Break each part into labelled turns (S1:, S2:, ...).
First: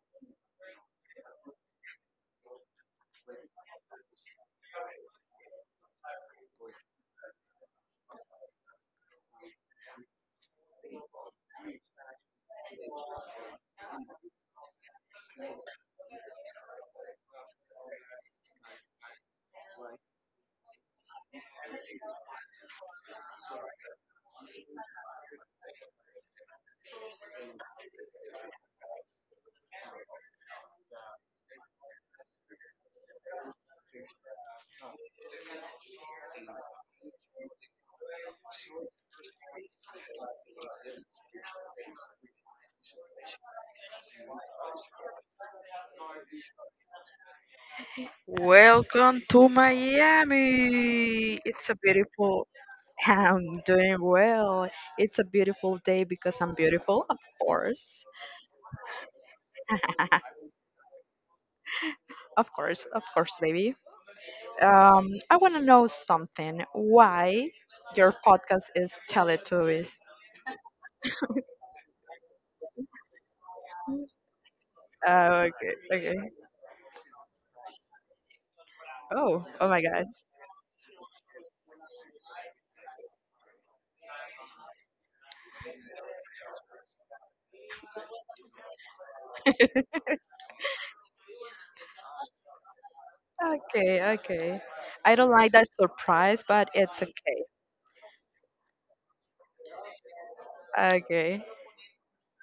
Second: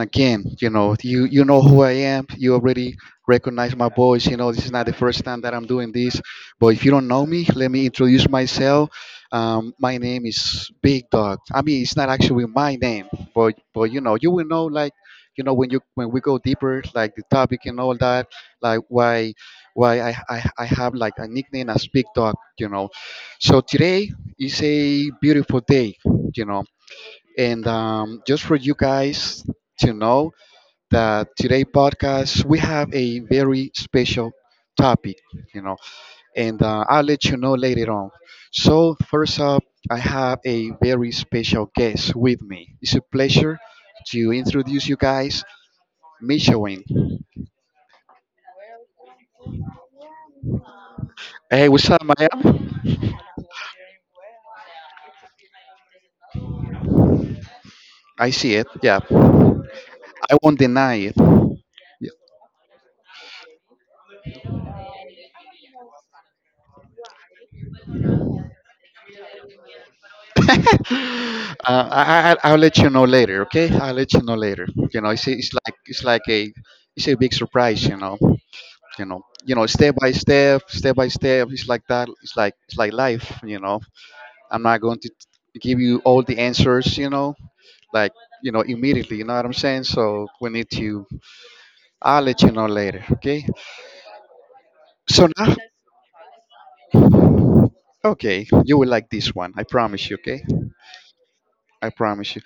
S1: again. You know, you know who I am. You already recognize my voice. You know, this is not the first time that I'm doing this. But if you don't know me, let me introduce myself. My name is Big Dog. I mean, it's not actually my name, but you know, you will know, like you know when you when we go deeper, like the topic and all that, like why I have like a nickname as Big Dog. You know, so today is a beautiful day. You know. And just for you guys to know that today podcast we have a very special topic, you know, and I'll let you know later on. So first up, I have a very special guest with me. It's a pleasure to introduce you guys, Michoin.
S2: Welcome to Miami.
S1: Hey,
S2: It's a
S1: what's up, Maya?
S2: beautiful. I'm doing well. It's a beautiful day because I'm beautiful, of course.
S1: I see it. Yeah, I won't deny it. Yeah.
S2: Of course, baby. I want to know something. Why your podcast is Teletubbies?
S1: uh, I'll let you know later, okay? I'll let you know later. You know, it's,
S2: Oh,
S1: it's like
S2: okay,
S1: it's like
S2: okay.
S1: a it's a big surprise, you know. You know,
S2: Oh,
S1: you know,
S2: oh my
S1: step
S2: God.
S1: by step, step by step. It's like that. It's like life, you know. I'm not going to give you all the answers, you know, like you know immediately. You know what I'm saying? So we need to. I'll let you know later, okay?
S2: Okay, okay. I
S1: So
S2: don't like
S1: now,
S2: that surprise, but it's okay.
S1: okay, you will like this one. I promise you, okay?
S2: Okay.
S1: I promise you.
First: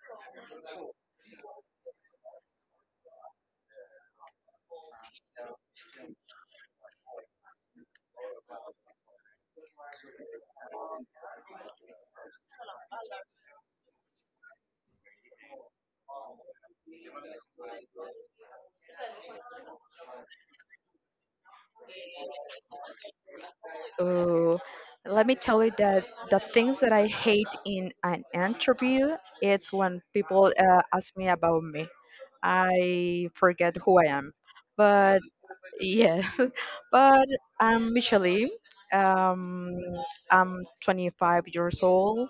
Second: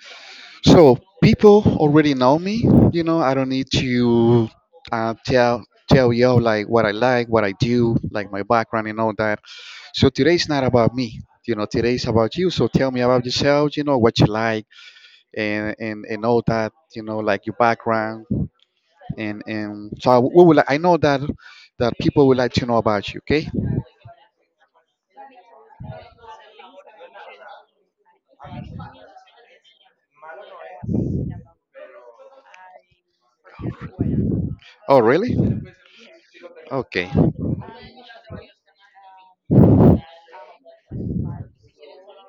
S1: So people already know me. You know, I don't need to tell you like, what I do, like my background and all that. So today's not about me. You know, today's about you. So tell me about yourself. You know what you like and all that. You know, like your background and we will. I know that people would like to know about you. Okay.
S2: Ooh, let me tell you that the things that I hate in an interview, it's when people ask me about me. I forget who I am.
S1: Oh,
S2: But
S1: really?
S2: yes,
S1: Okay.
S2: but I'm Michelle. Um, I'm 25 years old.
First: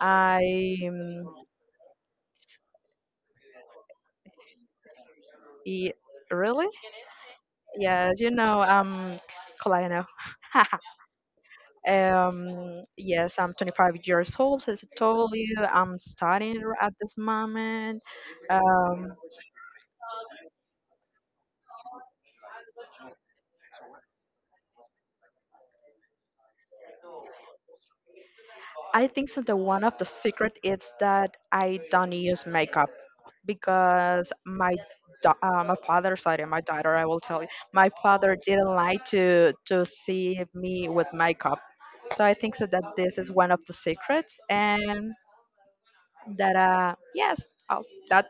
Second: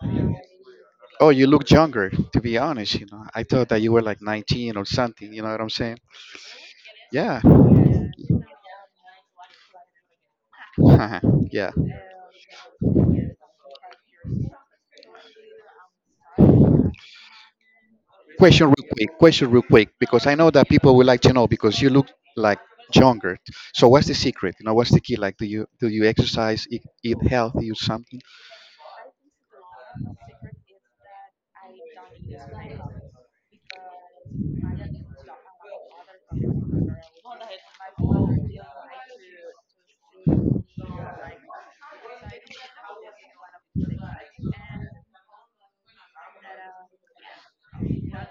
S2: I um,
S1: Oh, you look younger, to be honest. You know, I thought that you were like 19 or something. You know what I'm
S2: e-
S1: saying?
S2: really,
S1: Yeah.
S2: yes, Kalina.
S1: Uh-huh. Yeah.
S2: Yes, I'm 25 years old, so as I told you. I'm at this moment.
S1: Question real
S2: Um,
S1: quick. Question real quick, because I know that people would like to know because you look like younger. So what's the secret? You know, what's the key? Like, do you exercise, eat healthy, or something?
S2: I think so the one of the secret is that I don't use makeup because my da- my father, sorry, my daughter, I will tell you, my father didn't like to see me with makeup. So I think so that this is one of the secrets, and that yes, oh, that.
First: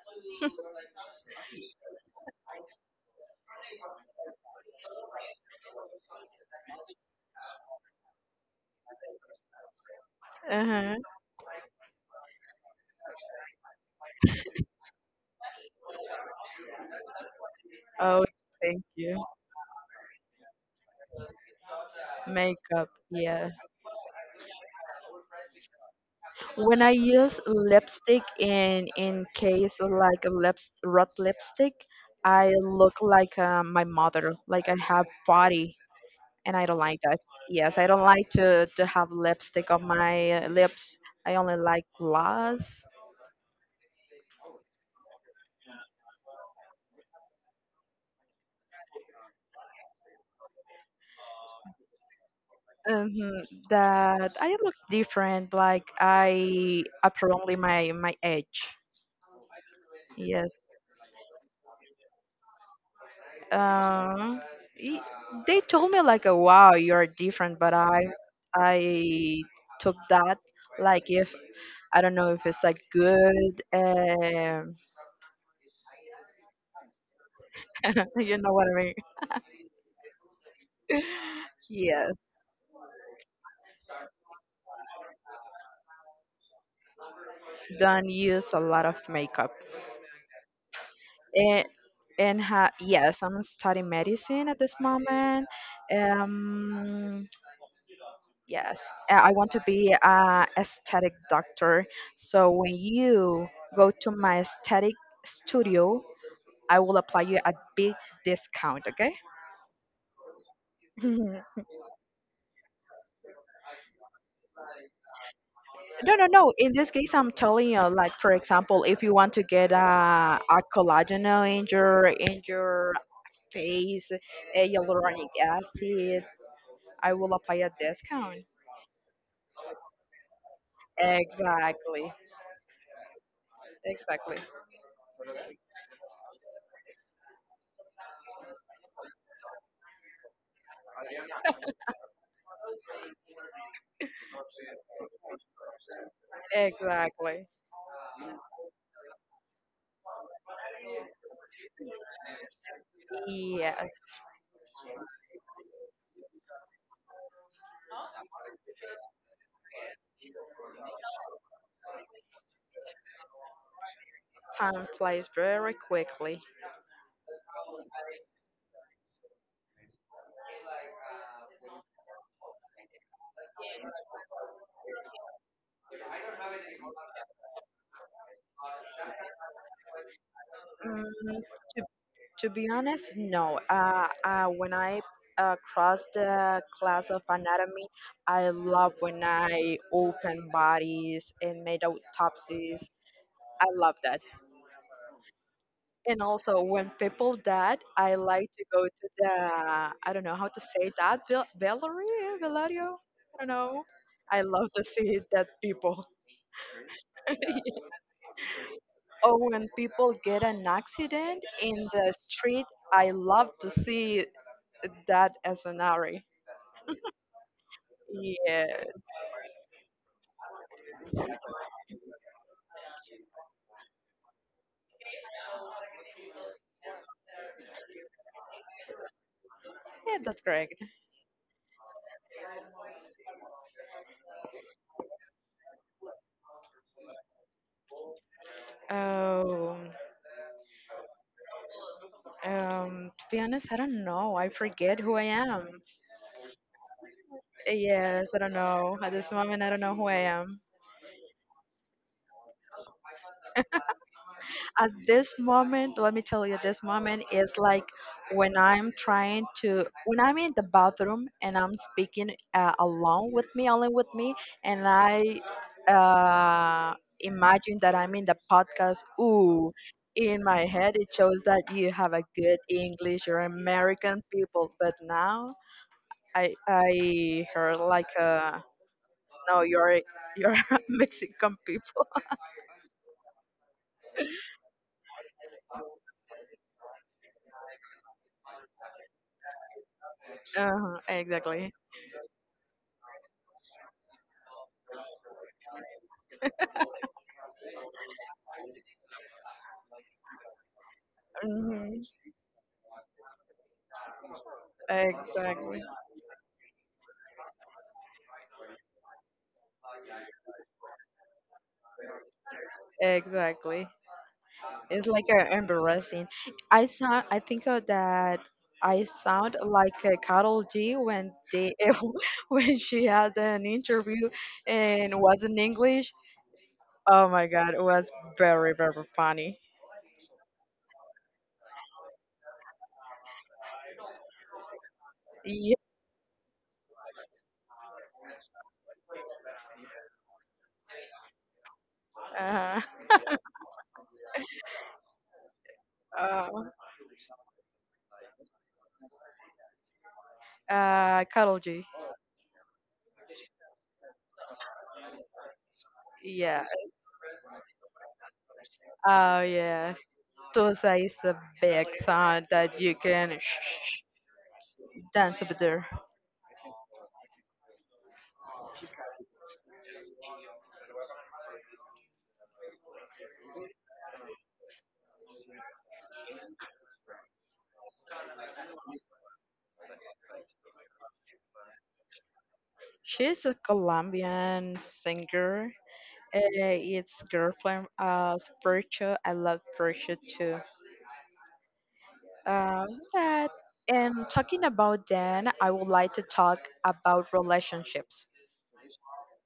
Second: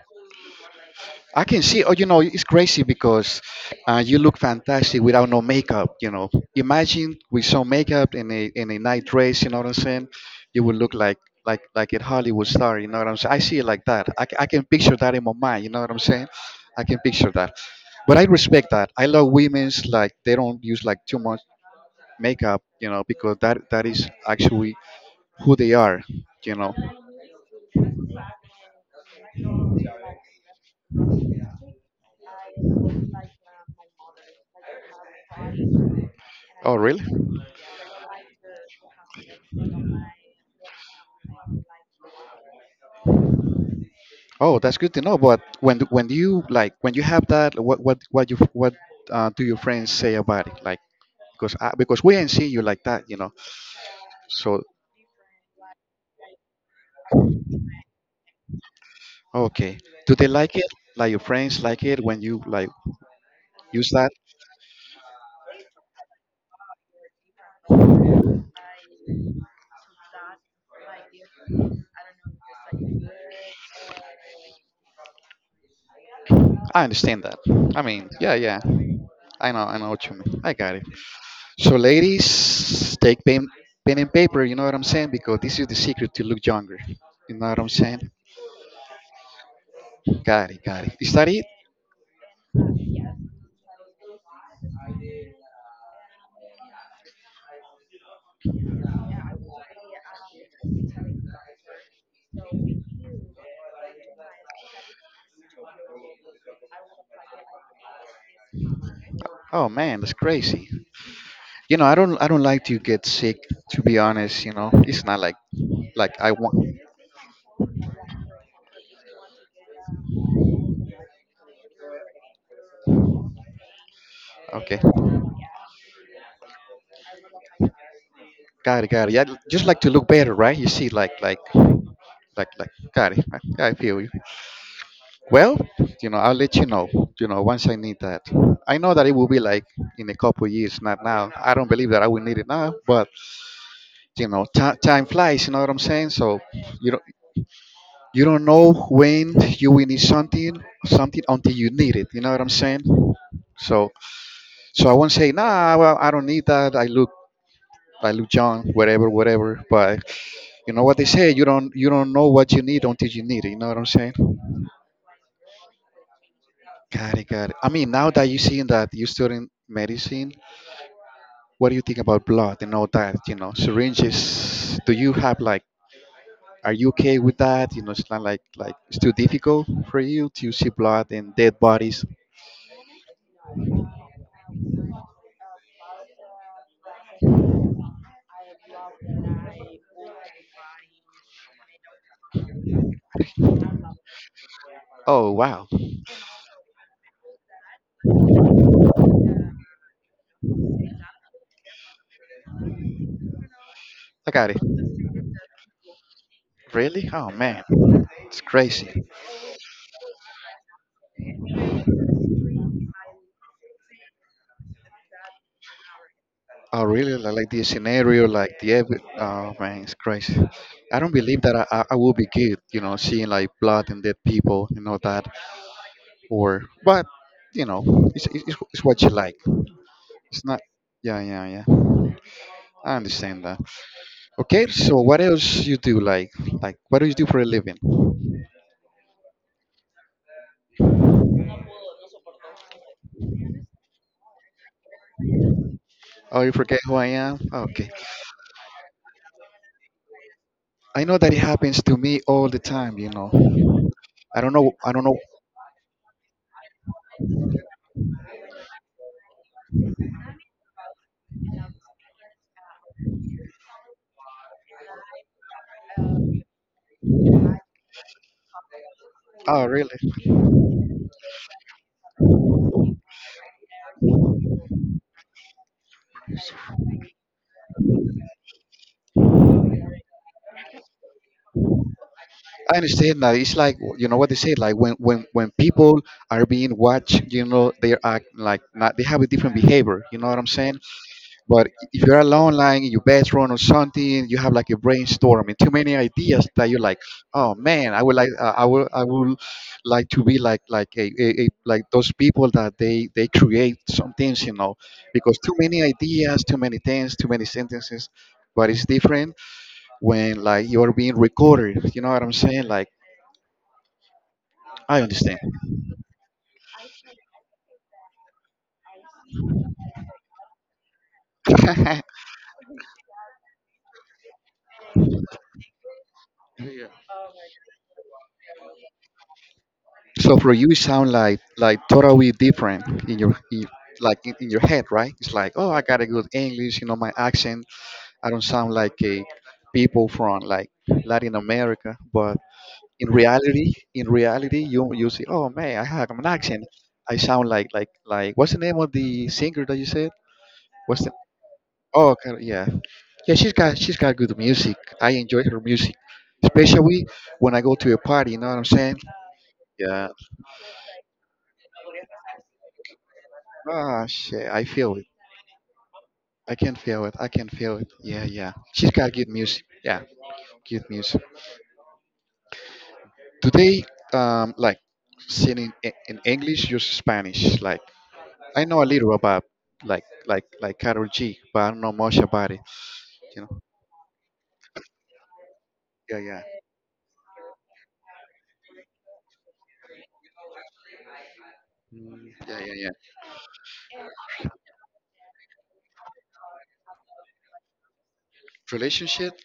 S1: I can see. Oh, you know, it's crazy because you look fantastic without no makeup. You know, imagine with some makeup and a in a night dress. You know what I'm saying? You would look
S2: Uh-huh.
S1: like like a Hollywood star. You know what I'm saying? I see it like that. I can picture that in my mind. You know what I'm saying? I can picture that. But
S2: Oh,
S1: I respect
S2: thank
S1: that. I
S2: you.
S1: love women's like they don't use like too much makeup. You
S2: Makeup,
S1: know, because
S2: yeah.
S1: that is actually who they are. You know.
S2: When I use lipstick in case of like a lips red lipstick, I look like my mother, like I have body, and I
S1: Oh,
S2: don't like
S1: really?
S2: that. Yes, I don't like to have lipstick on my lips. I only like gloss.
S1: Oh, that's good to know. But when you like when you have that, what do your friends say about it? Like because because we ain't see you like that, you know.
S2: Hmm. That I
S1: So
S2: look different. Like I apparently my my age.
S1: okay, do they like
S2: Yes.
S1: it? Like your friends like it when you like use that?
S2: Um. y- they told me like, oh, "Wow, you're different," but I took that like if I don't know if it's like good.
S1: I understand that. I mean, yeah,
S2: You know
S1: yeah.
S2: what I mean?
S1: I know what you mean. I got it. So
S2: Yes,
S1: ladies, take pen and paper. You know what I'm saying? Because this is the secret to look younger. You know what I'm saying?
S2: don't use a lot of makeup.
S1: Got it, got it. Is that it?
S2: And yes, I'm studying medicine at this moment. Um, yes, I want to be a aesthetic doctor. So when you go to my aesthetic studio I will apply you a big discount, okay?
S1: Oh man, that's crazy.
S2: Mhm.
S1: You know, I don't like to get sick, to be honest. You know, it's not like like
S2: No, no,
S1: I want
S2: no. In this case, I'm telling you, like for example, if you want to get a collagen in your face, a
S1: okay
S2: hyaluronic acid, I will apply a discount.
S1: got it, got it. Yeah, just like to look better, right? You see like like
S2: Exactly,
S1: like like got it. I feel you,
S2: exactly,
S1: well, you know, I'll let you know, you know, once I need that. I know that it will be like in a couple years, not now. I don't believe that I will need it now, but you know, ti time flies, you know what I'm saying? So you don't,
S2: exactly.
S1: you don't know when you will need something until you need it, you know what I'm saying? So
S2: Yes,
S1: so I won't say, nah, well, I don't need that. I look young, whatever, whatever. But you know what they say, you don't know what you need until you need it. You know what I'm saying?
S2: time flies very quickly.
S1: Got it, got it. I mean, now that you're seeing that you're studying medicine, what do you think about blood and all that? You know, syringes. Do you have like, are you okay with that? You know, it's not like, like it's too difficult for you to see blood and
S2: Mm,
S1: dead
S2: to
S1: bodies.
S2: To be honest, no. When I crossed the class of anatomy, I love when I open bodies and made autopsies. I love that.
S1: Oh wow,
S2: And also, when people died, I like to go to the I don't know how to say that Valerie Velario. I don't know.
S1: I
S2: I
S1: got it.
S2: love to see dead people.
S1: Really? Oh man, it's crazy.
S2: Or when people get an accident in the street, I love to see that as an scenario.
S1: I really like the scenario, like
S2: Yeah.
S1: the oh man, it's crazy. I don't believe that I will be good, you know, seeing like blood and dead people, you know that, or but you know, it's what you like.
S2: Yeah, that's
S1: It's not,
S2: correct.
S1: yeah, yeah, yeah. I understand that. Okay, so what else you do? Like what do you do for a living?
S2: Oh, to be honest, I don't know. I forget who I am.
S1: Oh, you forget who I am? Oh, okay,
S2: Yes, I don't know. At this moment, I don't know who I am.
S1: I know that it happens to me all the time. You know,
S2: At
S1: I don't know.
S2: this moment, let me tell you, this moment is like when I'm in the bathroom and I'm speaking alone with me, only with me, and I uh, imagine that I'm in the podcast.
S1: Oh,
S2: Ooh.
S1: really?
S2: In my head, it shows that you have a good English, you're American people. But now I heard like no you're Mexican people.
S1: I understand that it's like you know what they say, like when people are being watched, you know they act like not they have a different behavior. You know what I'm saying?
S2: Uh,
S1: But
S2: exactly.
S1: if you're alone, like in your bedroom or something, you have like a brainstorm and too many ideas that you're like, oh man, I would like I will like to be like a like
S2: Hmm.
S1: those people that they create some things, you know, because too many
S2: Exactly.
S1: ideas, too many things, too many sentences. But it's different when like you're being recorded. You know what I'm saying? Like
S2: Exactly.
S1: I
S2: It's like
S1: understand.
S2: embarrassing. I think that I sound like Carol G when they when she had an interview and was in English. Oh my God, it was very funny.
S1: So for you, it sound like totally different in like in your head, right? It's like, oh,
S2: Yeah.
S1: I got a good English, you know, my accent. I don't sound like a people from like Latin America, but
S2: uh
S1: in reality, you say, oh man, I have an
S2: Uh,
S1: accent. I sound like like what's the name of the singer that you said? What's the
S2: Carol G.
S1: oh okay, yeah yeah she's got good music. I enjoy her music,
S2: Yeah.
S1: especially when I go to a party. You know what I'm saying?
S2: Oh yeah,
S1: Yeah.
S2: Tusa is the big song that you can
S1: Ah, shit. I feel it.
S2: dance over there.
S1: I can feel it. I can feel it. Yeah, yeah. She's got good music. Yeah, good music. Do they like sing in, in English, use Spanish? Like I know a little about like like Carol G, but I don't know much about it. You
S2: She's a
S1: know?
S2: Colombian singer.
S1: Yeah, yeah.
S2: Uh, it's girlfriend of Virtue. I love Virtue too.
S1: Mm, yeah, yeah,
S2: Uh,
S1: yeah.
S2: that and talking about Dan, I would like to talk about relationships.
S1: Relationship?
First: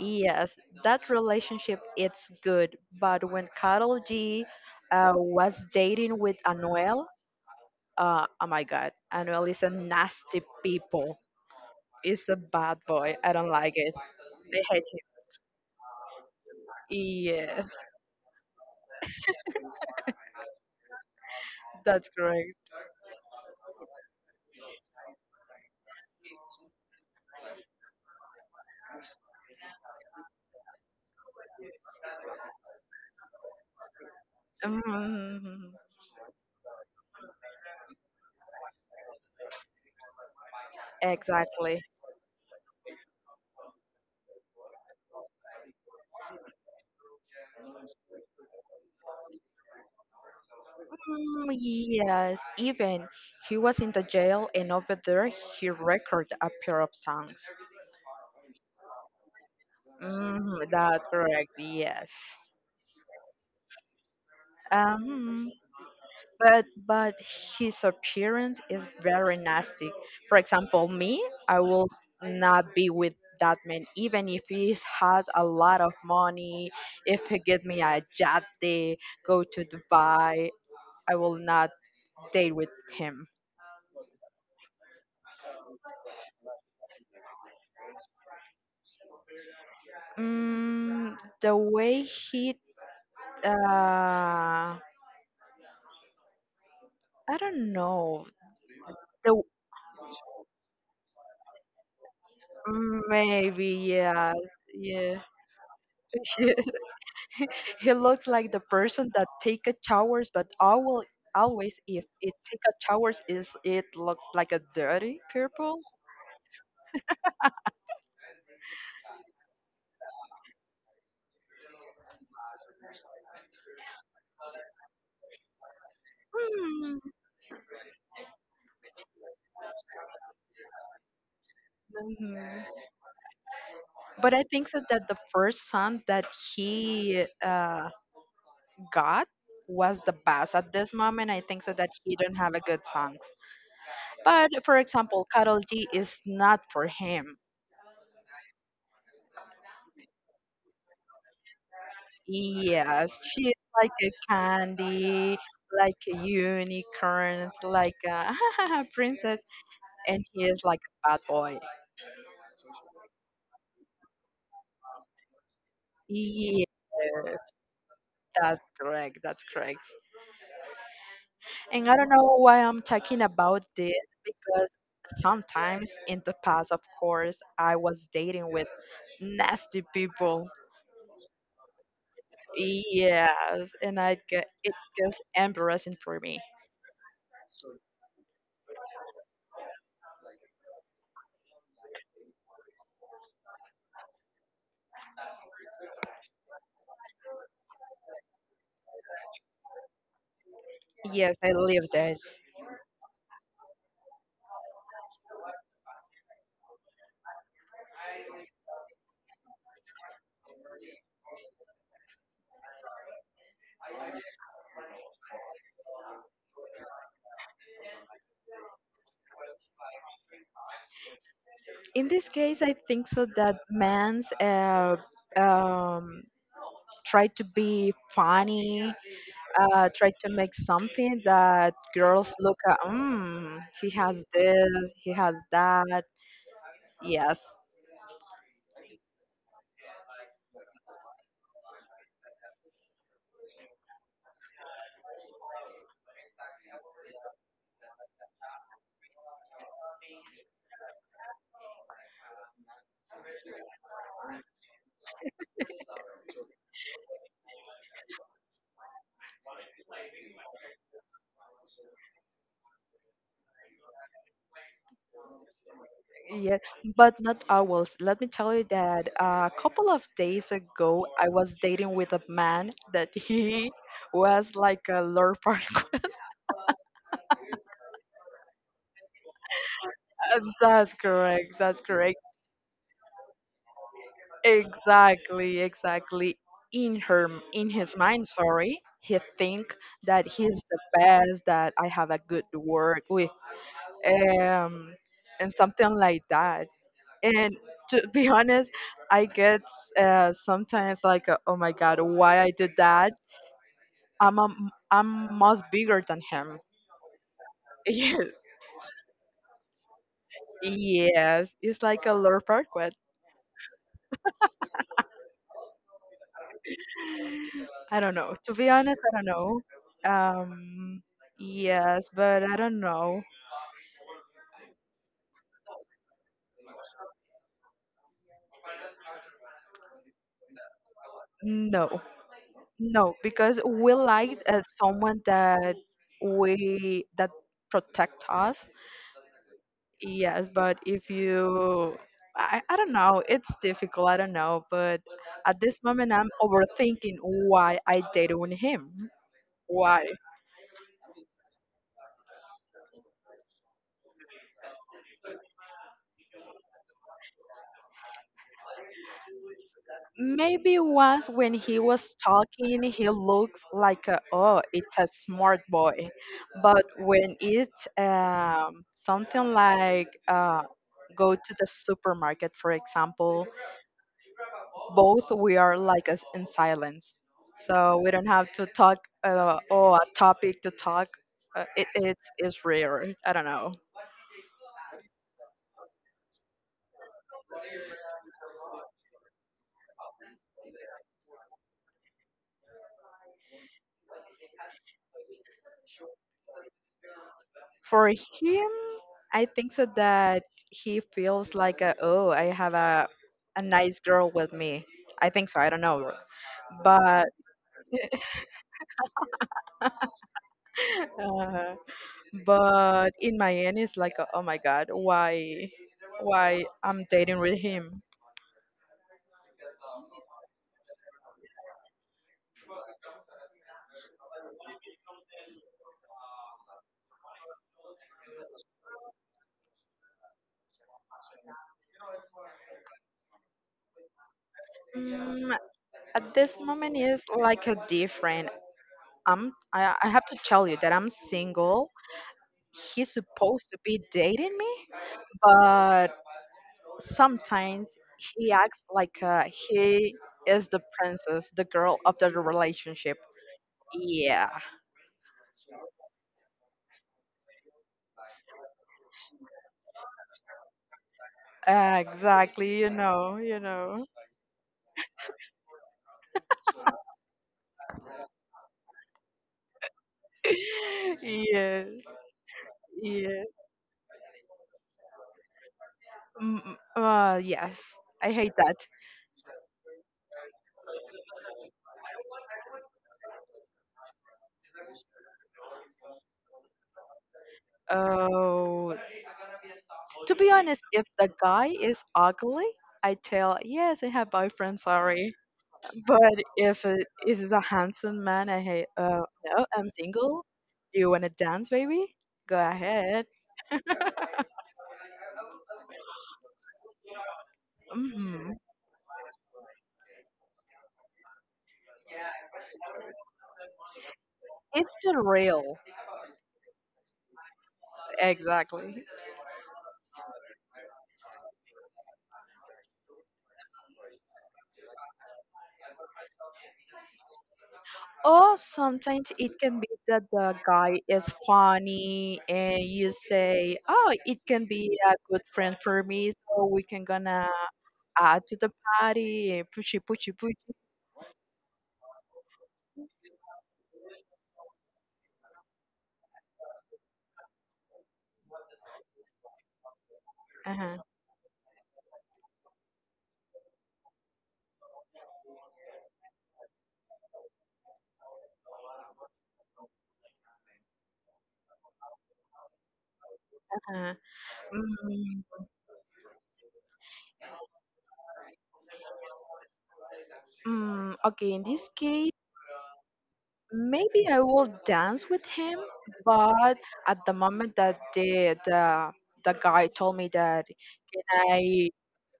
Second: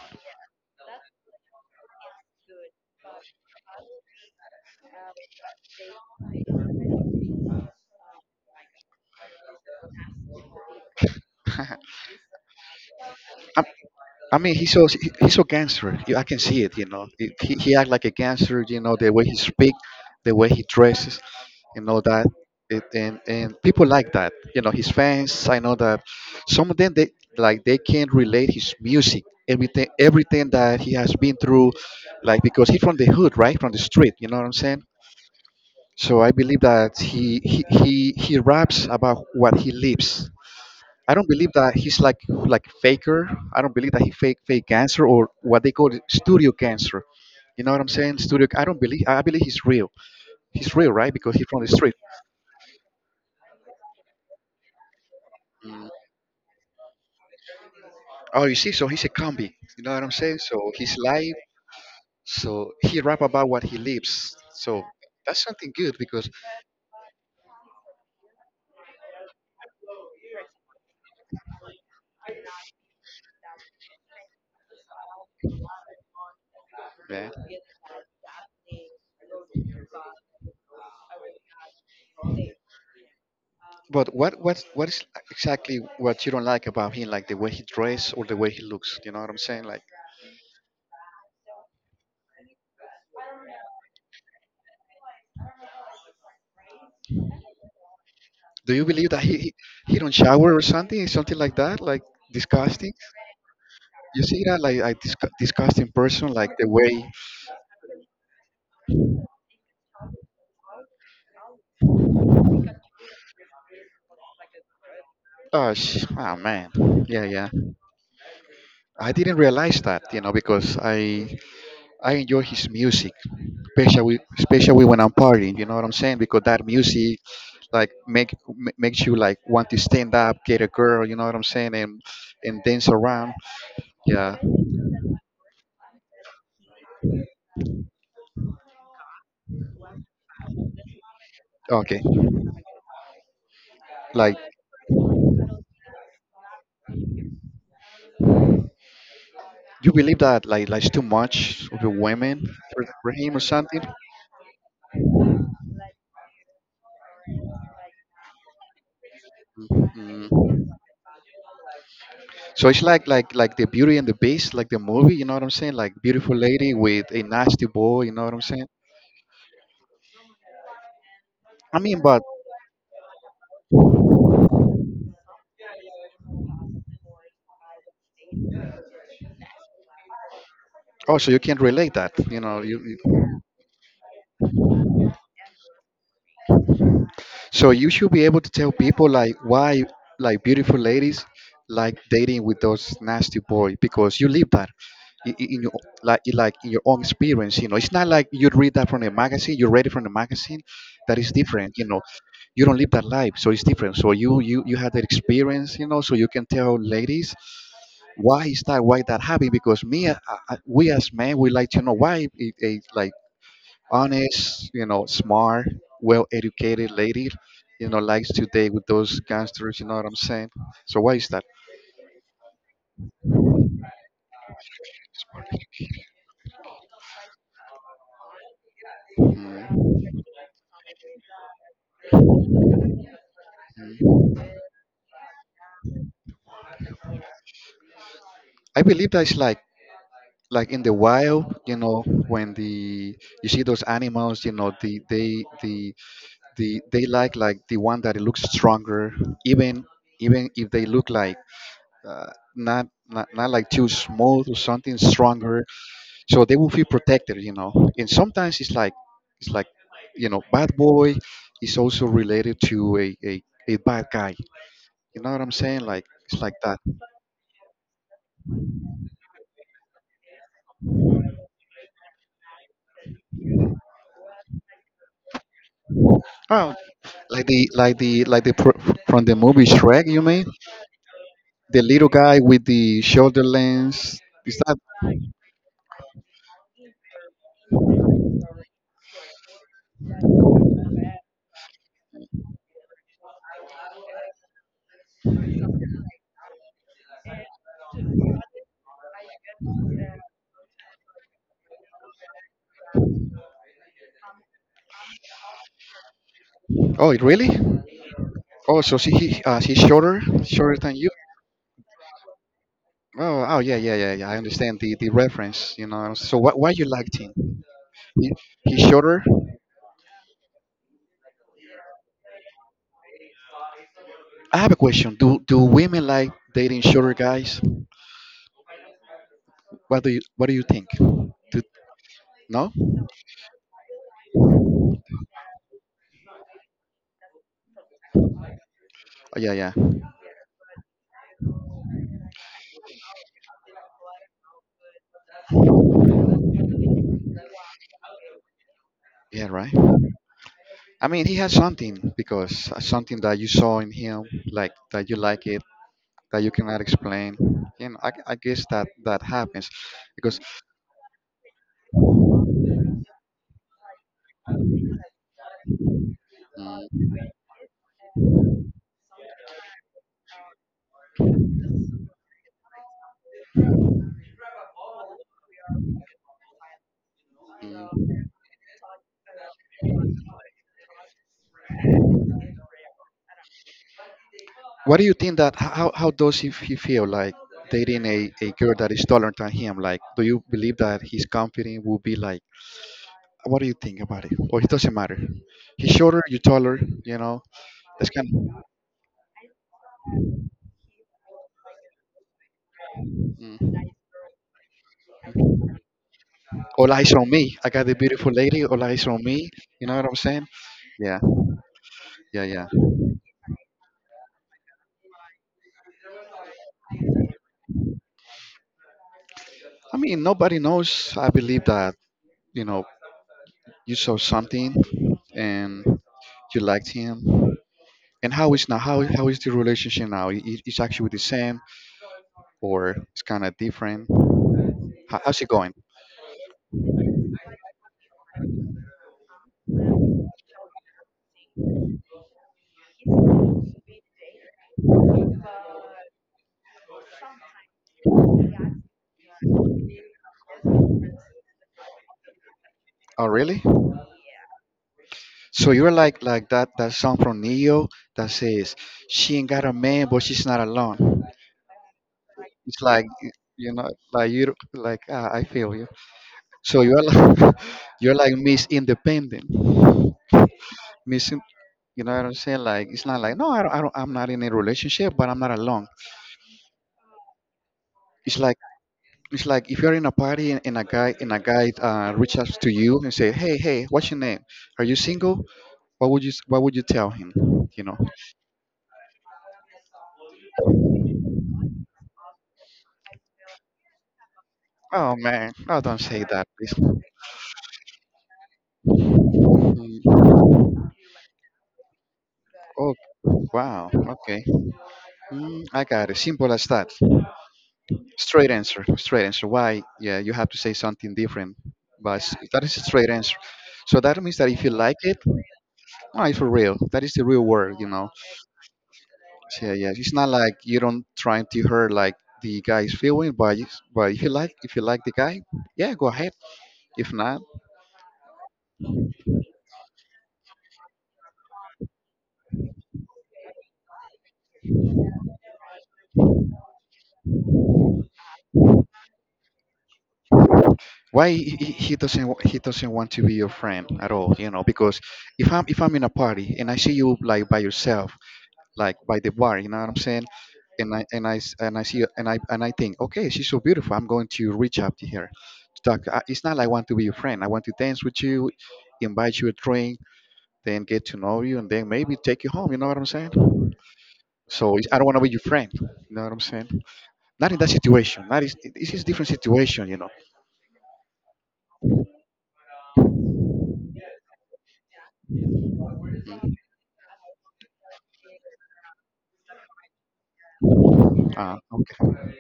S2: Yes, that relationship it's good, but when Carol G was dating with Anuel, oh my God, Anuel is a nasty people. He's a bad boy. I don't
S1: I,
S2: like it.
S1: I mean,
S2: I hate him.
S1: he's so gangster. You- I can see it. You know, he
S2: Yes,
S1: act like a gangster. You know, the way he speak, the way he dresses, and all
S2: that's
S1: that.
S2: correct.
S1: And people like that. You know, his fans. I know that some of them they like they can relate his music, everything that he has been through, like because he's from the hood, right, from the street. You know what I'm saying?
S2: Mhm.
S1: So I believe that he he raps about what he lives. I don't believe that
S2: Exactly.
S1: he's like faker. I don't believe that he fake cancer or what they call it, studio cancer. You know what I'm saying? Studio. I don't believe. I believe he's real. He's real, right? Because he's
S2: Mm,
S1: from the street.
S2: yes, even he was in the jail, and over there he recorded a pair of songs.
S1: Oh, you see. So he's a combi. You know what I'm saying?
S2: Hmm,
S1: So he's
S2: that's
S1: live.
S2: correct. Yes.
S1: So he rap about what he lives. So that's
S2: Um,
S1: something good because
S2: but his appearance is very nasty. For example, me, I will not be with that man, even if he has a lot of money. If
S1: yeah,
S2: he give me a yate, go to Dubai, I will not date with him.
S1: but what is exactly what you don't like about him, like the way he dress or the way he looks? You know what I'm saying? Like,
S2: Mm, the way he, uh, I don't know.
S1: do you believe that
S2: The
S1: he don't shower or something, something like that? Like disgusting.
S2: Maybe
S1: You see
S2: yes,
S1: that like a
S2: yeah.
S1: disgusting person, like the way.
S2: He looks like the person that take a showers, but always, always if it take a showers, is it looks like a dirty
S1: Oh,
S2: purple.
S1: oh man, yeah, yeah. I didn't realize that, you know, because I enjoy his music, especially when I'm partying. You know what I'm saying? Because that
S2: Hmm.
S1: music like makes you like want to stand up, get a girl, you know what I'm saying, and
S2: Mhm.
S1: dance around. Yeah.
S2: But I think so that the first son that he got was the best at this moment. I think so that
S1: Okay.
S2: he don't have a good songs.
S1: Like
S2: But for example, Carol G is not for him.
S1: you believe that like it's too much of the women
S2: Yes,
S1: for him or
S2: she's
S1: something.
S2: like a candy, like a unicorn, like a princess. And he
S1: Mm.
S2: is like a bad boy.
S1: So it's like like the Beauty and the Beast, like the movie. You know what I'm saying? Like beautiful
S2: Yes,
S1: lady with a nasty boy. You know what I'm saying?
S2: that's correct. That's correct.
S1: I
S2: And I
S1: mean,
S2: don't
S1: but
S2: know why I'm talking about this because sometimes in the past, of course, I was dating with nasty people.
S1: also you can't relate that. You know. You
S2: Yes, and I get it gets embarrassing for me.
S1: So you should be able to tell people like why like beautiful ladies like dating with those nasty boys because you live that in your, like in your own experience. You know, it's not like you read that from a magazine. You read it from a magazine. That is
S2: Yes, I
S1: different. You
S2: lived
S1: know,
S2: it.
S1: you don't live that life, so it's different. So you had that experience. You know, so you can tell ladies why is that, why that happened, because me we as men we like to know why like honest, you know, smart, well-educated lady, you know, likes to date with those gangsters. You know what I'm saying? So why is that?
S2: In this case, I think so that man's um, try to be funny try
S1: Mm.
S2: to make something that girls look at. Mm, he has this. He has that. Yes.
S1: I believe that it's like in the wild, you know, when the, you see those animals, you know, the they like the one that looks stronger, even even if they look like not like too small or something stronger. So they will feel protected, you know, and sometimes it's like, it's like, you know, bad boy is also related to a bad guy, you know what I'm saying, like it's like
S2: Yes,
S1: that.
S2: but not always. Let me tell you that a couple of days ago, I was dating with a man that he was like a lord park.
S1: Oh, like the like the like from the movie Shrek, you mean?
S2: That's correct.
S1: The
S2: That's
S1: little
S2: correct.
S1: guy with the shoulder lens, is that?
S2: Exactly, exactly. In his mind, sorry, he think that he's the best, that I have a good work with, um, and something like that. And to be honest, I get sometimes like, oh my God, why I did that? I'm much bigger than him.
S1: Oh, really? Oh, so she's shorter
S2: Yes,
S1: shorter than you?
S2: yes. It's like a Lord Farquaad.
S1: Oh, oh, yeah, yeah, yeah, yeah, I understand the reference, you know. So why you like him?
S2: I don't
S1: he,
S2: know. To be
S1: he's
S2: honest, I
S1: shorter.
S2: don't know. Yes, but I don't know.
S1: I have a question. Do women like dating shorter guys? What do you, what do you think?
S2: No,
S1: No?
S2: no, because we like someone that we that protect us.
S1: Oh, yeah, yeah,
S2: Yes, but if you, I don't know, it's difficult. I don't know, but at this moment, I'm overthinking why I dated with him.
S1: yeah. Right.
S2: Why?
S1: I mean, he has something because something that you saw in him, like that you like it, that you cannot explain. You know, I guess that that happens because.
S2: Maybe was when he was talking, he looks like a, oh, it's a smart boy, but when it's something like go to the
S1: Mm.
S2: supermarket, for example, both we are like as in silence, so we don't have to talk or a topic to talk. It's rare. I don't know.
S1: What do you think that how does he feel like dating a girl that is taller than him? Like, do you believe that his confidence will be like? What do you think about it? Or it doesn't matter. He's shorter, you taller. You know, that's
S2: For
S1: kind of.
S2: him, I think so that he feels like a, oh, I have a
S1: Mm.
S2: nice girl with me. I think so. I don't know,
S1: All eyes
S2: but
S1: on me. I got the beautiful lady. All eyes on me. You know what I'm saying? Yeah,
S2: uh,
S1: yeah, yeah.
S2: but in my end, it's like oh my god, why I'm dating with him?
S1: I mean, nobody knows. I believe that, you know, you saw something and you liked him. And how is now, how is the relationship now? It's actually the same or it's kind of different? How, how's it
S2: Mm,
S1: going?
S2: at this moment, is like a different. I have to tell you that I'm single. He's supposed to be dating me, but. Sometimes he acts like he is the princess, the girl of the relationship.
S1: Oh, really?
S2: Yeah,
S1: So you're like that song from Neo that says, "She ain't got a man but she's not alone."
S2: exactly.
S1: It's
S2: You know, you
S1: you know,
S2: know.
S1: like you like, ah, I feel you. So you're like, you're like Miss Independent. Missing.
S2: Yes,
S1: You know what I'm saying? Like, it's not like,
S2: yes.
S1: "No, I'm not in a relationship, but I'm not alone."
S2: Mm, mm, yes, I
S1: It's
S2: hate
S1: like,
S2: that.
S1: it's like if you're in a party, and a guy reaches out to you and say, "Hey, hey, what's your name? Are you single?" What would you tell him? You know?
S2: Oh, to be honest, if the guy is ugly, I tell, yes, I have boyfriend,
S1: Oh,
S2: sorry.
S1: man, no, don't
S2: But
S1: say that, please.
S2: if it is a handsome man, I hey, no, I'm
S1: Mm.
S2: single. Do you want to dance, baby? Go
S1: Oh,
S2: ahead.
S1: wow, okay. Mm, I got it. Simple as that. Straight
S2: Hmm.
S1: answer. Straight answer. Why? Yeah, you have to say something different, but that is a straight answer. So that means that if you
S2: It's
S1: like
S2: the
S1: it,
S2: real,
S1: no, it's for real. That is the real world, you know.
S2: exactly.
S1: Yeah, yeah, it's not like you don't trying to hurt like the guy's feeling, but it's, but if you like, if you like the guy, yeah, go ahead. If not,
S2: Or sometimes it can be that the guy is funny and you say, "Oh, it can be a good friend for me, so we can gonna add to the party." Pushy, pushy, pushy.
S1: why he doesn't want to be your friend at all, you know? Because if I'm in a party and I see you like by yourself, like by the bar, you know what I'm saying?
S2: Uh-huh.
S1: And I think, okay, she's so beautiful. I'm going to reach out to her. To talk. I- It's not like I want to be your friend. I want to dance with you, invite you a drink, then get to know you, and then maybe take you home. You know what I'm saying?
S2: Uh-huh.
S1: So it's, I don't want to be your
S2: Mm,
S1: friend. You know what I'm saying? Not in that situation. Not, is this is different situation. You know.
S2: okay, in this case. Maybe I will dance with him, but at the moment that the guy told me that I
S1: Okay.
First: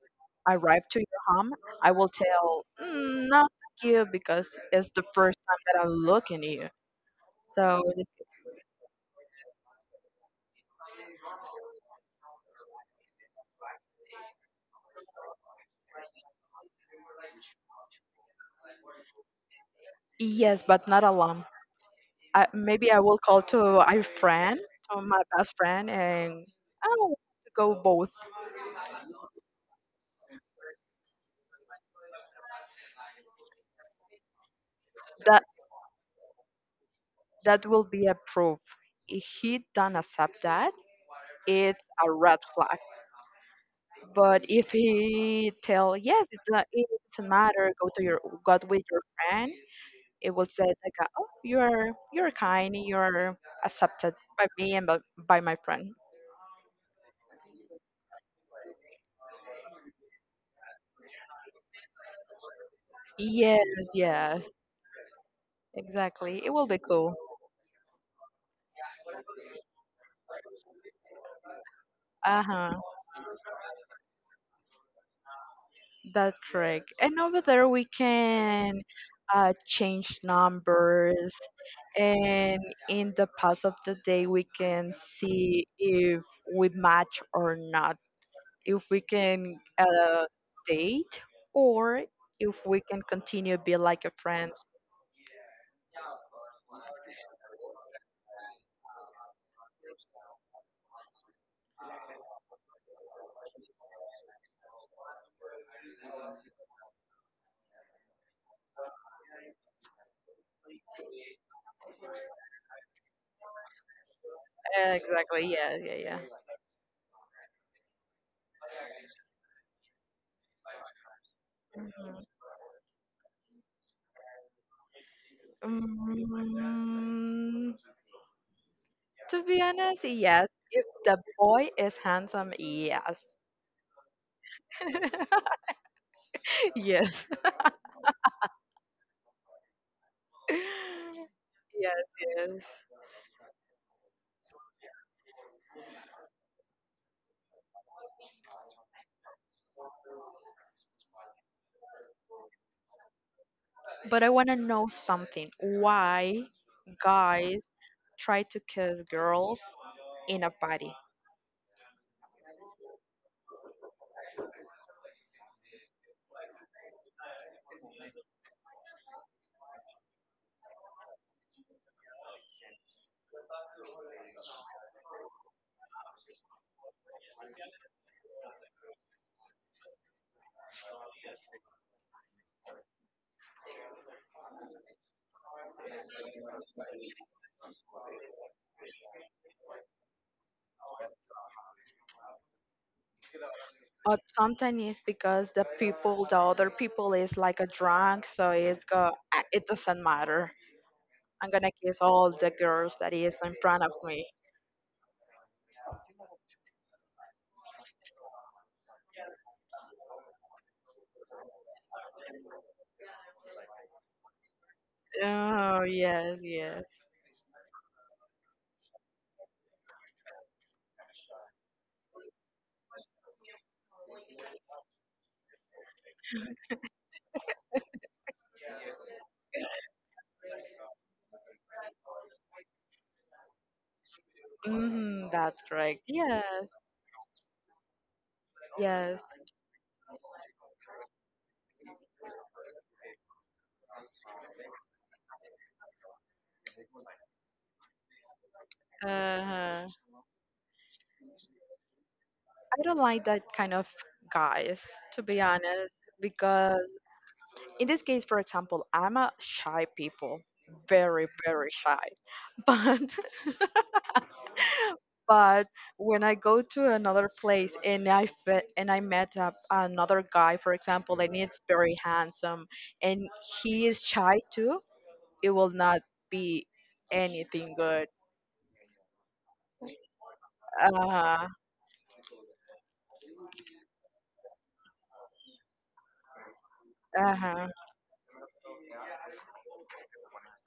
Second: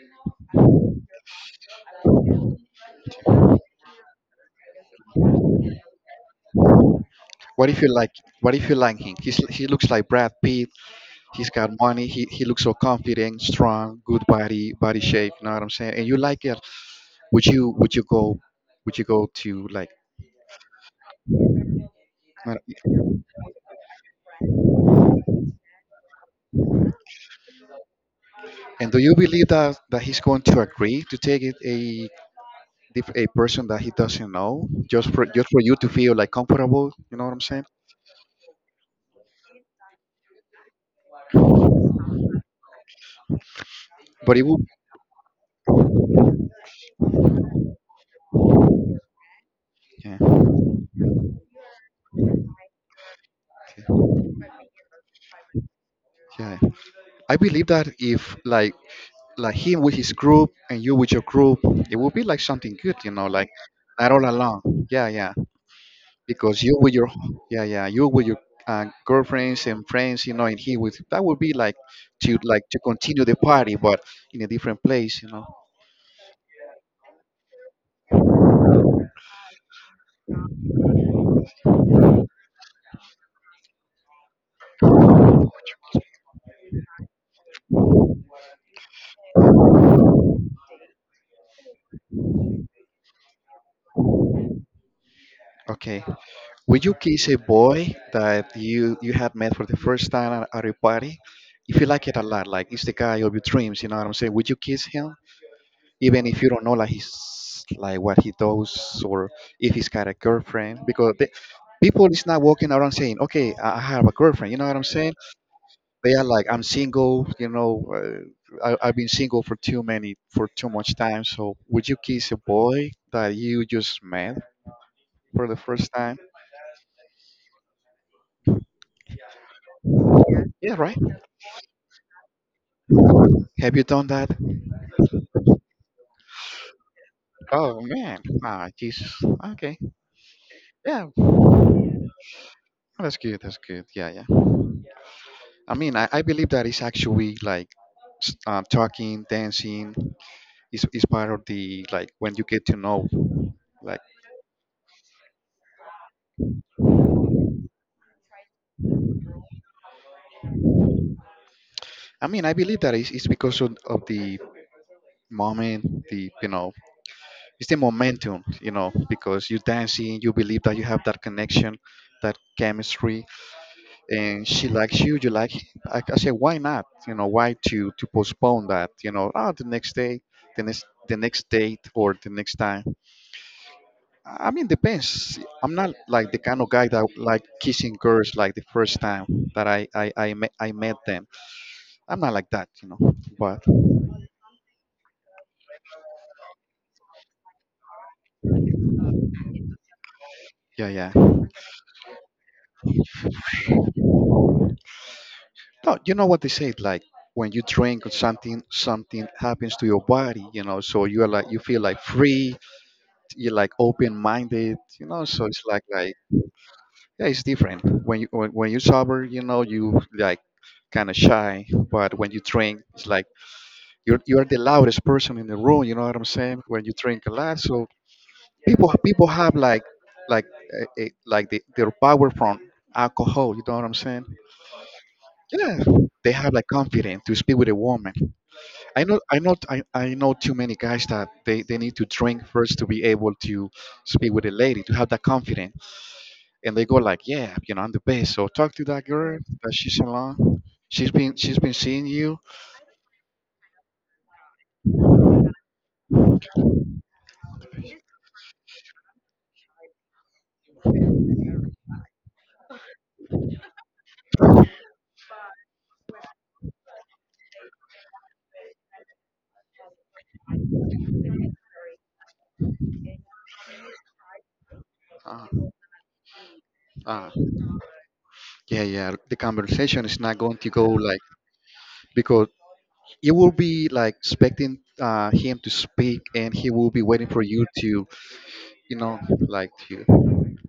S2: arrive to your home, I will tell "Mm, no thank you because it's the first time that I'm looking at you.
S1: What if
S2: So
S1: you like? What if you like him? He's, he looks like Brad Pitt. He's got money. He looks so confident, strong, good body, body shape. You know what I'm saying? And you like it? Would you go? Would you go to like?
S2: yes, but not alone.
S1: Not.
S2: Maybe I will call to a friend, to my best friend, and I will go both.
S1: And do you believe that that he's going to agree to take it a a person that he doesn't know just for
S2: That.
S1: just for you to feel like comfortable? You know what I'm saying?
S2: That will be a proof. If he don't accept that, it's a red flag.
S1: But it
S2: But
S1: would.
S2: if he tell yes, it's a, it doesn't matter. Go with your friend.
S1: Yeah,
S2: It will say like, oh, you're kind, you're accepted by me and by my friend.
S1: yeah, I believe that if like, like him with his group and you with your group, it would be like something good, you know. Like
S2: Yes,
S1: not all
S2: yes,
S1: alone. Yeah, yeah.
S2: exactly. It
S1: Because
S2: will
S1: you
S2: be
S1: with your,
S2: cool.
S1: yeah, yeah, you with your girlfriends and friends, you know, and he with that, would be
S2: Uh
S1: like
S2: huh.
S1: to continue the party but in a different place, you know.
S2: That's correct. And over there we can change numbers and in the pass of the day we can see if we match or not, if we can date or if we can continue be like a friends.
S1: Okay, would you kiss a boy that you had met for the first time at a party, if you like it a lot, like it's the guy of your dreams, you know what I'm saying? Would you kiss him even if you don't know like his like what he does, or if he's got a girlfriend, because they, people is not walking around saying, "Okay, I have a girlfriend." You know what I'm saying?
S2: Exactly. Yeah. Yeah.
S1: They
S2: Yeah.
S1: are like, "I'm single," you know. I, I've been single for too many, for too much time. So would you kiss a boy that you just met for the first time?
S2: Mhm. To be honest, yes.
S1: Yeah,
S2: If
S1: right.
S2: the boy is handsome, yes.
S1: Have you done that?
S2: Yes.
S1: Oh, man, ah, Jesus. Okay. Yeah,
S2: Yes, yes.
S1: that's good, that's good, yeah, yeah. I mean, I believe that it's actually like talking, dancing is part of the like when you get to know. Like,
S2: But I want to know something. Why guys try to kiss girls in a party?
S1: I mean, I believe that it's because of the moment, the, you know, it's the momentum, you know, because you're dancing, you believe that you have that connection, that chemistry, and she likes you, you like. I say, why not? You know, why to postpone that? You know, ah, the next day, the next date or the next time. I mean, depends. I'm not like the kind of guy that like kissing girls like the first time that I met them. I'm not like that, you know. But
S2: But sometimes it's because the people, the other people is like a drunk, so it's go, "Ah, it doesn't matter.
S1: yeah, yeah.
S2: I'm gonna kiss all the girls that is in front of me.
S1: No, you know what they say, like when you drink or something, something happens to your body, you know. So you are like you feel like free. You're like open-minded, you know. So it's like
S2: Oh
S1: like
S2: yes, yes.
S1: yeah, it's different when you, when you sober, you know, you like kind of shy. But when you drink, it's like you're the loudest person in the room. You know what I'm saying? When you drink a lot, so people have like like their power from alcohol. You know what I'm saying?
S2: Hmm, that's
S1: Yeah,
S2: correct.
S1: they
S2: Yes.
S1: have like confidence to speak with a woman. I know
S2: Yes.
S1: I know I, I know too many guys that they need to drink first to be able to speak with a lady to have that confidence, and they go like, yeah, you know, I'm the best. So talk to that girl that
S2: Uh-huh.
S1: she's alone. She's been seeing you.
S2: I don't like that kind of guys, to be honest, because in this case, for example, I'm a shy people, very, very shy. But but when I go to another place and I met up another guy, for example, and he's very handsome and he is shy too,
S1: Uh,
S2: it will not be
S1: uh,
S2: anything good.
S1: yeah, yeah. The conversation is not going to go like,
S2: Uh-huh.
S1: because you will be like expecting him to speak and he will be waiting for you
S2: Uh-huh.
S1: to, you know, like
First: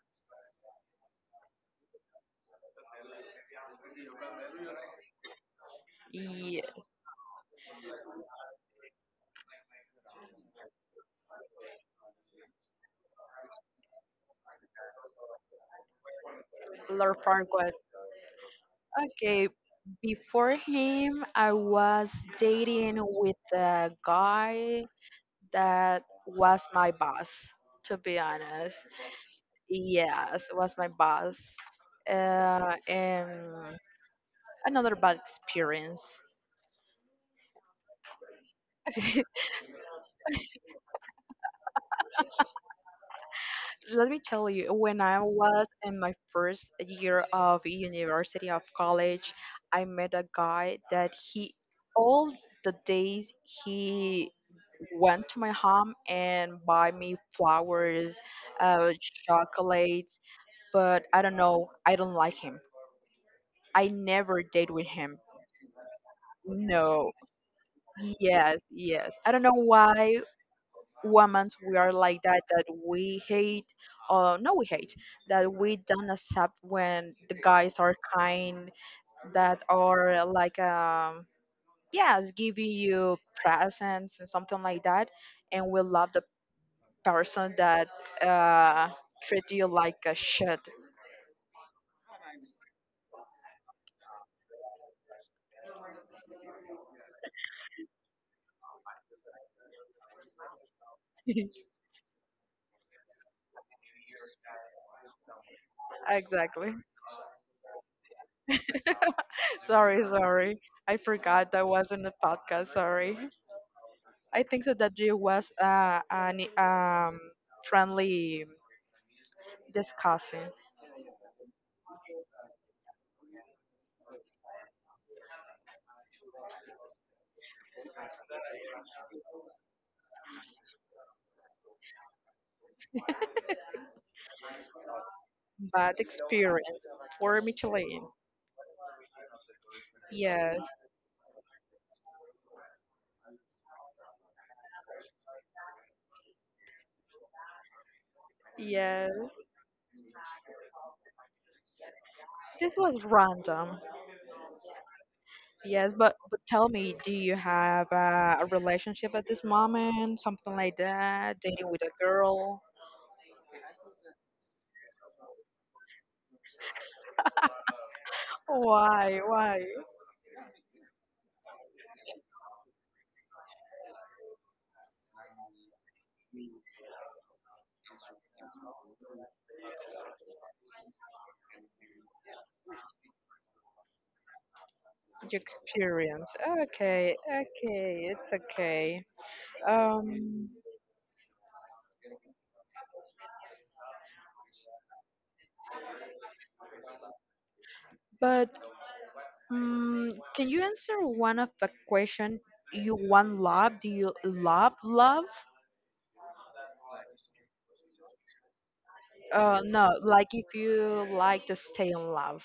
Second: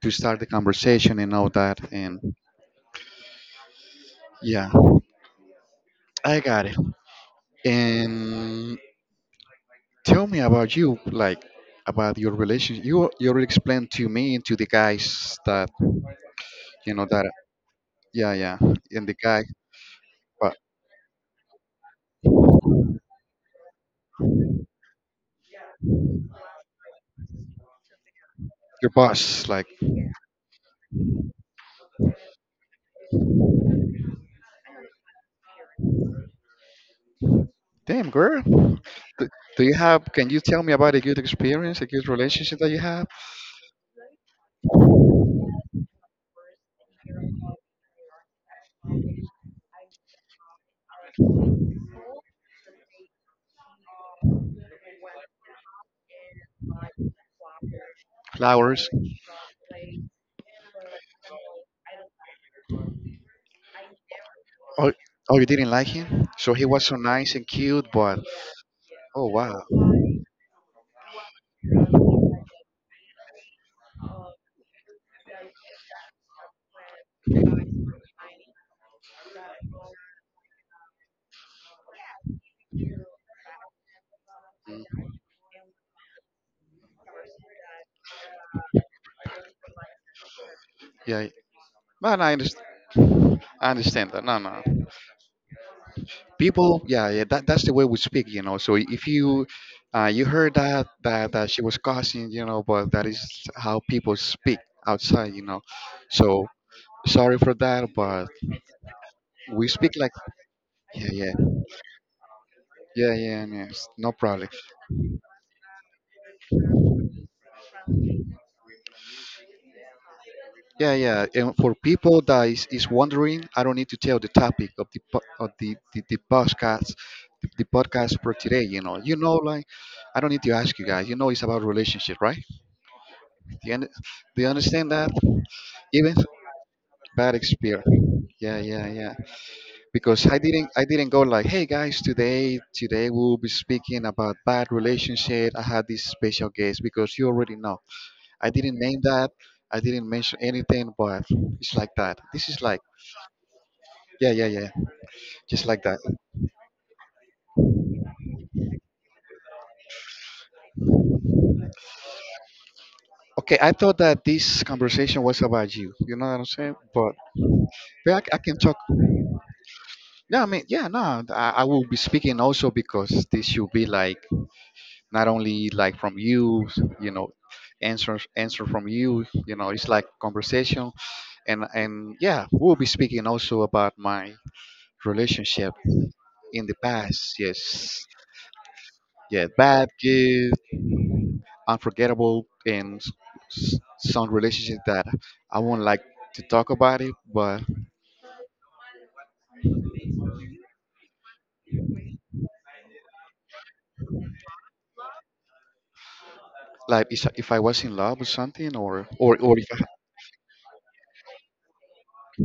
S1: to start the conversation and all that, and yeah, I
S2: Yeah,
S1: got it. And tell me about you, like about your relationship. You already explained to me and to the guys that, you know,
S2: Lord
S1: that,
S2: Farquaad.
S1: yeah, yeah. And the guy,
S2: Okay, before
S1: but
S2: him, I was dating with a guy that was my boss, to be honest.
S1: your boss, like?
S2: Yes, was my boss. And another bad experience.
S1: Damn, girl. Do, do you have, can you tell me about a good experience, a good relationship that you have?
S2: Let me tell you, when I was in my first year of university of college, I met a guy that he all the days he went to my home and buy me flowers,
S1: Flowers.
S2: uh, chocolates, but I don't know, I don't like him. I never date with
S1: Oh,
S2: him.
S1: oh, you didn't like him? So he was so
S2: No.
S1: nice and cute, but.
S2: Yes, yes.
S1: Oh,
S2: I don't know
S1: wow.
S2: why, women we are like that that we hate no we hate that we don't accept when the guys are kind that are like yes giving you presents and something like
S1: Mm.
S2: that and we love the person that uh treat you like a shit.
S1: Yeah, but I understand. I understand that. No, no. People, yeah, yeah. That, that's the way we speak, you know. So if you, you heard that that that she was cussing, you know, but that is how people speak outside, you know. So
S2: Exactly.
S1: sorry for that, but we speak
S2: Sorry,
S1: like,
S2: sorry, I
S1: yeah, yeah,
S2: forgot that was in the podcast sorry.
S1: yeah, yeah. Yes, no
S2: I
S1: problem.
S2: think so that it was an friendly discussing
S1: Yeah, yeah. And for people that is wondering, I don't need to tell the topic of the of the podcast, the podcast for today. You know, like I don't need to ask you guys. You know, it's about relationship, right? Do you, do you understand that?
S2: bad
S1: Even
S2: experience
S1: bad
S2: for
S1: experience.
S2: Michelin.
S1: Yeah, yeah, yeah. Because I
S2: Yes,
S1: didn't, I didn't go like, "Hey, guys, today, today we'll be speaking about bad relationship. I had this special guest because you already know." I didn't name
S2: yes.
S1: that. I didn't mention anything, but it's like that. This is
S2: This
S1: like,
S2: was random.
S1: yeah, yeah, yeah. Just like
S2: Yes,
S1: that.
S2: but tell me, do you have a relationship at this moment? Something like that? Dating with a girl?
S1: Okay, I thought that this conversation was about you. You know what I'm saying? But I, I can talk.
S2: Why? Why?
S1: Yeah, I mean, yeah, no, I will be speaking also because this should be like not only like from you, you know, answer from you. You know, it's like conversation, and yeah, we'll be speaking also about my
S2: Your
S1: relationship
S2: experience.
S1: in the
S2: Okay,
S1: past. Yes,
S2: okay, it's okay.
S1: yeah, bad,
S2: Um,
S1: good. Unforgettable and some relationships that I won't like to talk about it, but,
S2: but can you answer one of the question? You want love? Do you love love?
S1: like is, if I was in love or something, or if I,
S2: No, like if you like to stay in love,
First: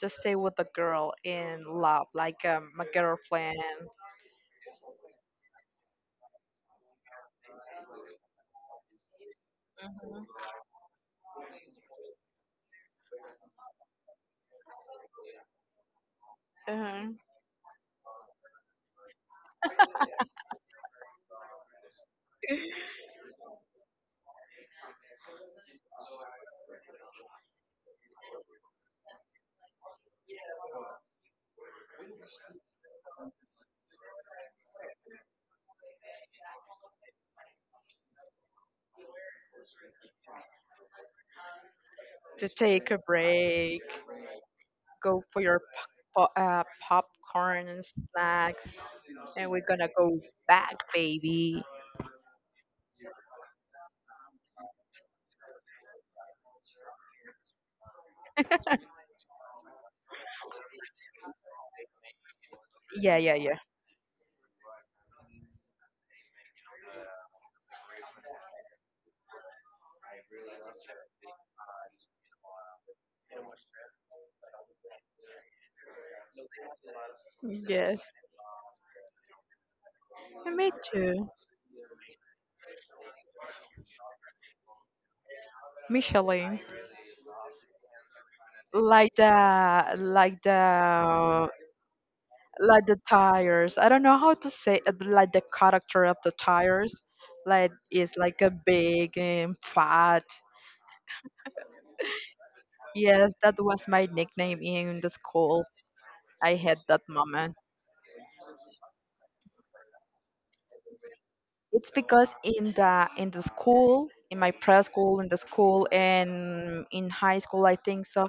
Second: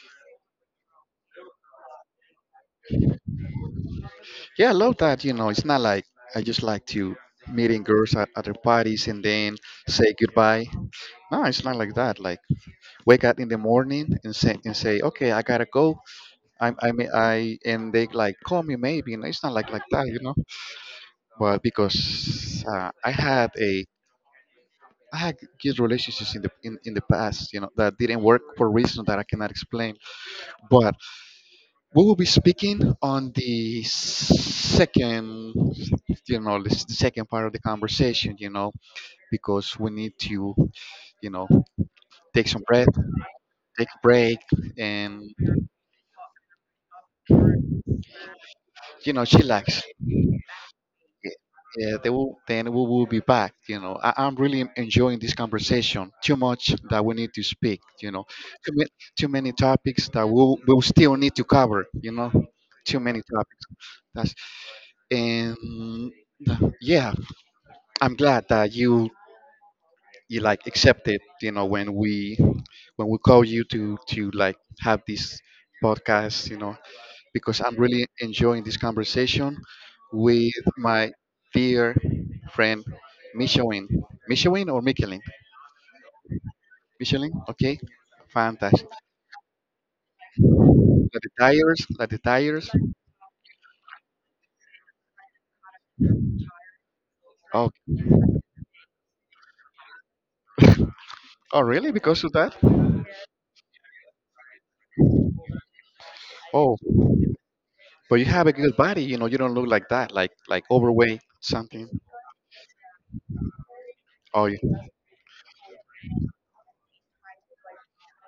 S2: just stay with a girl in love, like my girlfriend,
S1: yeah, I love that. You know, it's not like I just like to meeting girls at other parties and then say goodbye. No, it's not like that. Like wake up in the morning and say, "Okay, I gotta go." I
S2: uh,
S1: may- I And they like call me maybe. And it's not like, like that, you know. But because I had a, I had good relationships in the, in the past, you know, that didn't work for reasons that I cannot explain. But we will be speaking on the second, you know, the the second part of the conversation, you know, because we need to, you know, take
S2: to
S1: some breath,
S2: take a break,
S1: take a break,
S2: go
S1: and
S2: for your popcorn and snacks,
S1: you know,
S2: and we're
S1: chillax.
S2: gonna go back,
S1: Yeah,
S2: baby.
S1: yeah, they will, then we will be back. You know, I, I'm really enjoying this conversation too much that we need to speak. You know, too, ma- too many topics that we'll still need to cover. You know, too
S2: Yeah,
S1: many
S2: yeah, yeah.
S1: topics. That's, and yeah, I'm glad that you like accepted. You know, when we, when we call you to like have this podcast. You know, because I'm
S2: Yes,
S1: really enjoying this conversation
S2: and
S1: with
S2: me
S1: my
S2: too.
S1: dear friend Michelin. Michelin or Michelin?
S2: Micheline,
S1: Michelin, okay. Fantastic.
S2: like the like
S1: Like the
S2: the
S1: tires, like the tires.
S2: like the tires. I don't know how to say like the character of the tires.
S1: Oh,
S2: Like it's like a big and fat.
S1: oh, really? Because of that?
S2: Yes, that was my nickname in the school. I
S1: Oh,
S2: had that moment.
S1: but you have a good body. You know, you don't look like that, like overweight something.
S2: It's because in the school, in
S1: Oh,
S2: my preschool, in the school, and in high school, I think so.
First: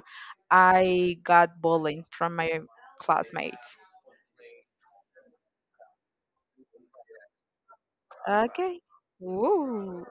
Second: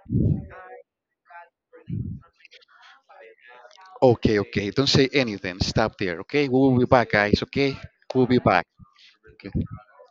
S2: I got bullying from my classmates.
S1: okay, okay. Don't say anything. Stop there, okay? We will be back, guys. Okay, we'll be back.
S2: Okay.
S1: Okay.
S2: Woo.